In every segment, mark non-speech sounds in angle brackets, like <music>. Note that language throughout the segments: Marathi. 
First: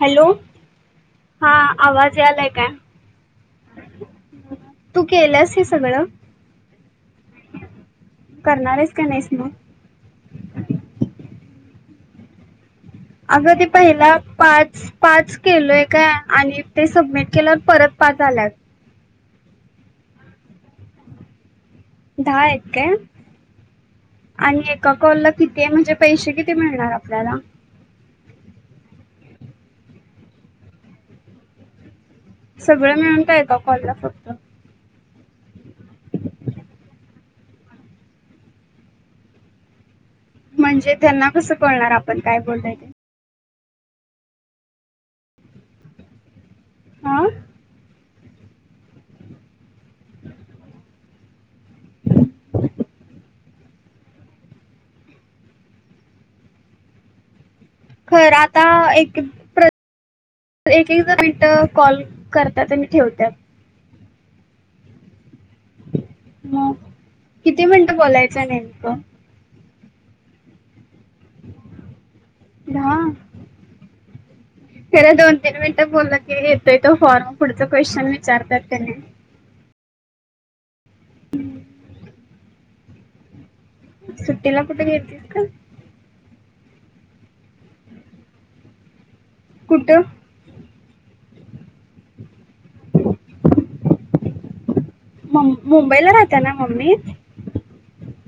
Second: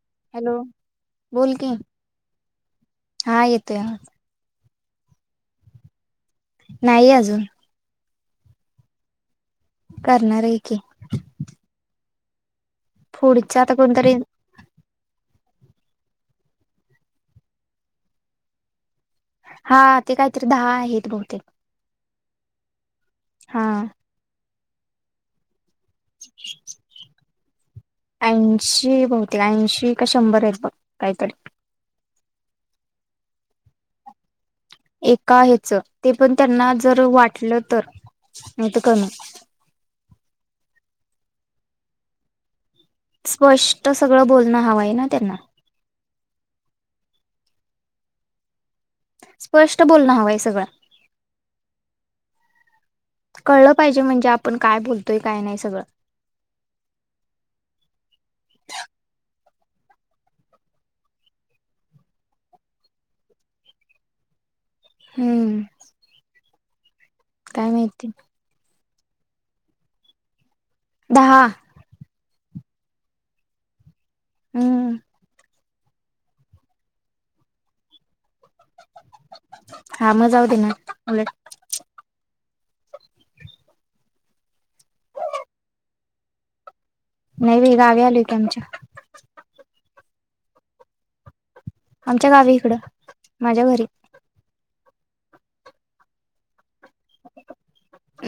हॅलो हा बोल की आवाज यालाय काय? हा येतोय आवाज. तू केलंस हे सगळं? नाही अजून करणार हाईस का नाहीस मग? करणार आहे की? आग पुढच ते आता पहिला कोणतरी पाच पाच केलोय काय आणि ते सबमिट केलंवर परत पाच आल्यात हा ते काहीतरी दहा आहेत बहुतेक दहा हायत काय? हा आणि एका कॉलला किती ते म्हणजे पैसे किती मिळणार आपल्याला ऐंशी बहुतेक, ऐंशी का शंभर आहेत बघ काहीतरी सगळं मिळून काय एका कॉलला फक्त एका ह्याच ते पण त्यांना जर वाटलं तर नाहीतर कमी म्हणजे त्यांना कसं कळणार आपण काय बोलाय स्पष्ट सगळं बोलणं हवं आहे ना त्यांना हा स्पष्ट बोलण हवंय सगळं कळलं पाहिजे, म्हणजे आपण काय बोलतोय, काय नाही सगळं खर आता एक -एक प्रत एकेक दहा मिनिट कॉल करत्यात आणि ठेवत्यात हम्म ह किती काय मिनिट माहिती बोलायचं नेमकं? दहा दहा हम्म खर दोन- तीन मिनिट ते बोलला की येतोय तो फॉर्म पुढच क्वेशन विचारत्यात का नाही हा म जाऊदे ना. ह सुट्टीला कुठे गेलतीस ग? नाही मी गावी आलोय इथ आमच्या कुठ? आमच्या गावी इकडं माझ्या घरी मुंबईला राहत्या ना अमित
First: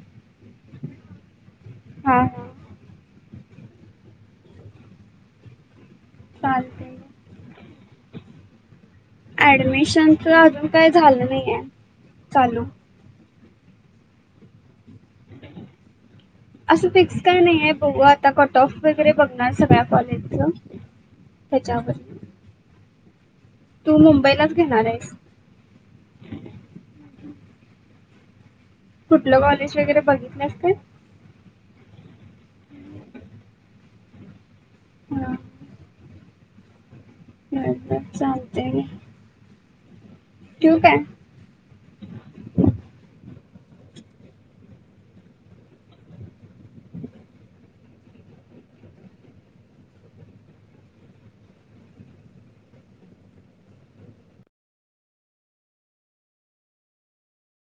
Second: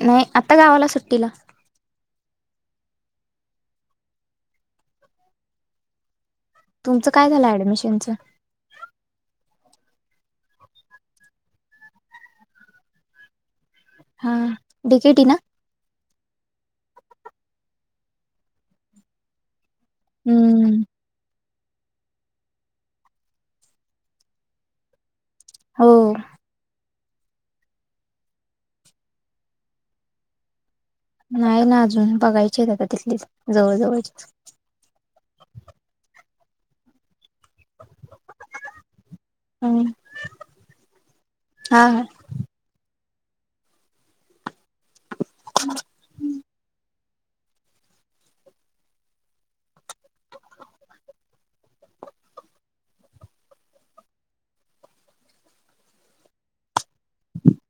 नाही आता गावाला सुट्टीला हा हा चालते तुमचं काय झालं ऍडमिशन कोणच? ऍडमिशनच अजून काही झालं नाही आहे चालू हा डिकेटी ना? असं फिक्स काय नाही आहे बघू आता कटऑफ वगैरे बघणार सगळ्या कॉलिंगच हम्म त्याच्यावर <inaudible> तू मुंबईलाच घेणार आहेस हो <inaudible> कुठलं कॉलेज वगैरे बघितल्यास काय? नाही ना अजून बघायची आता तिथलीच जवळ जवळची. ह <unintelligible> हम्म ठेवू काय. हा हा <unintelligible>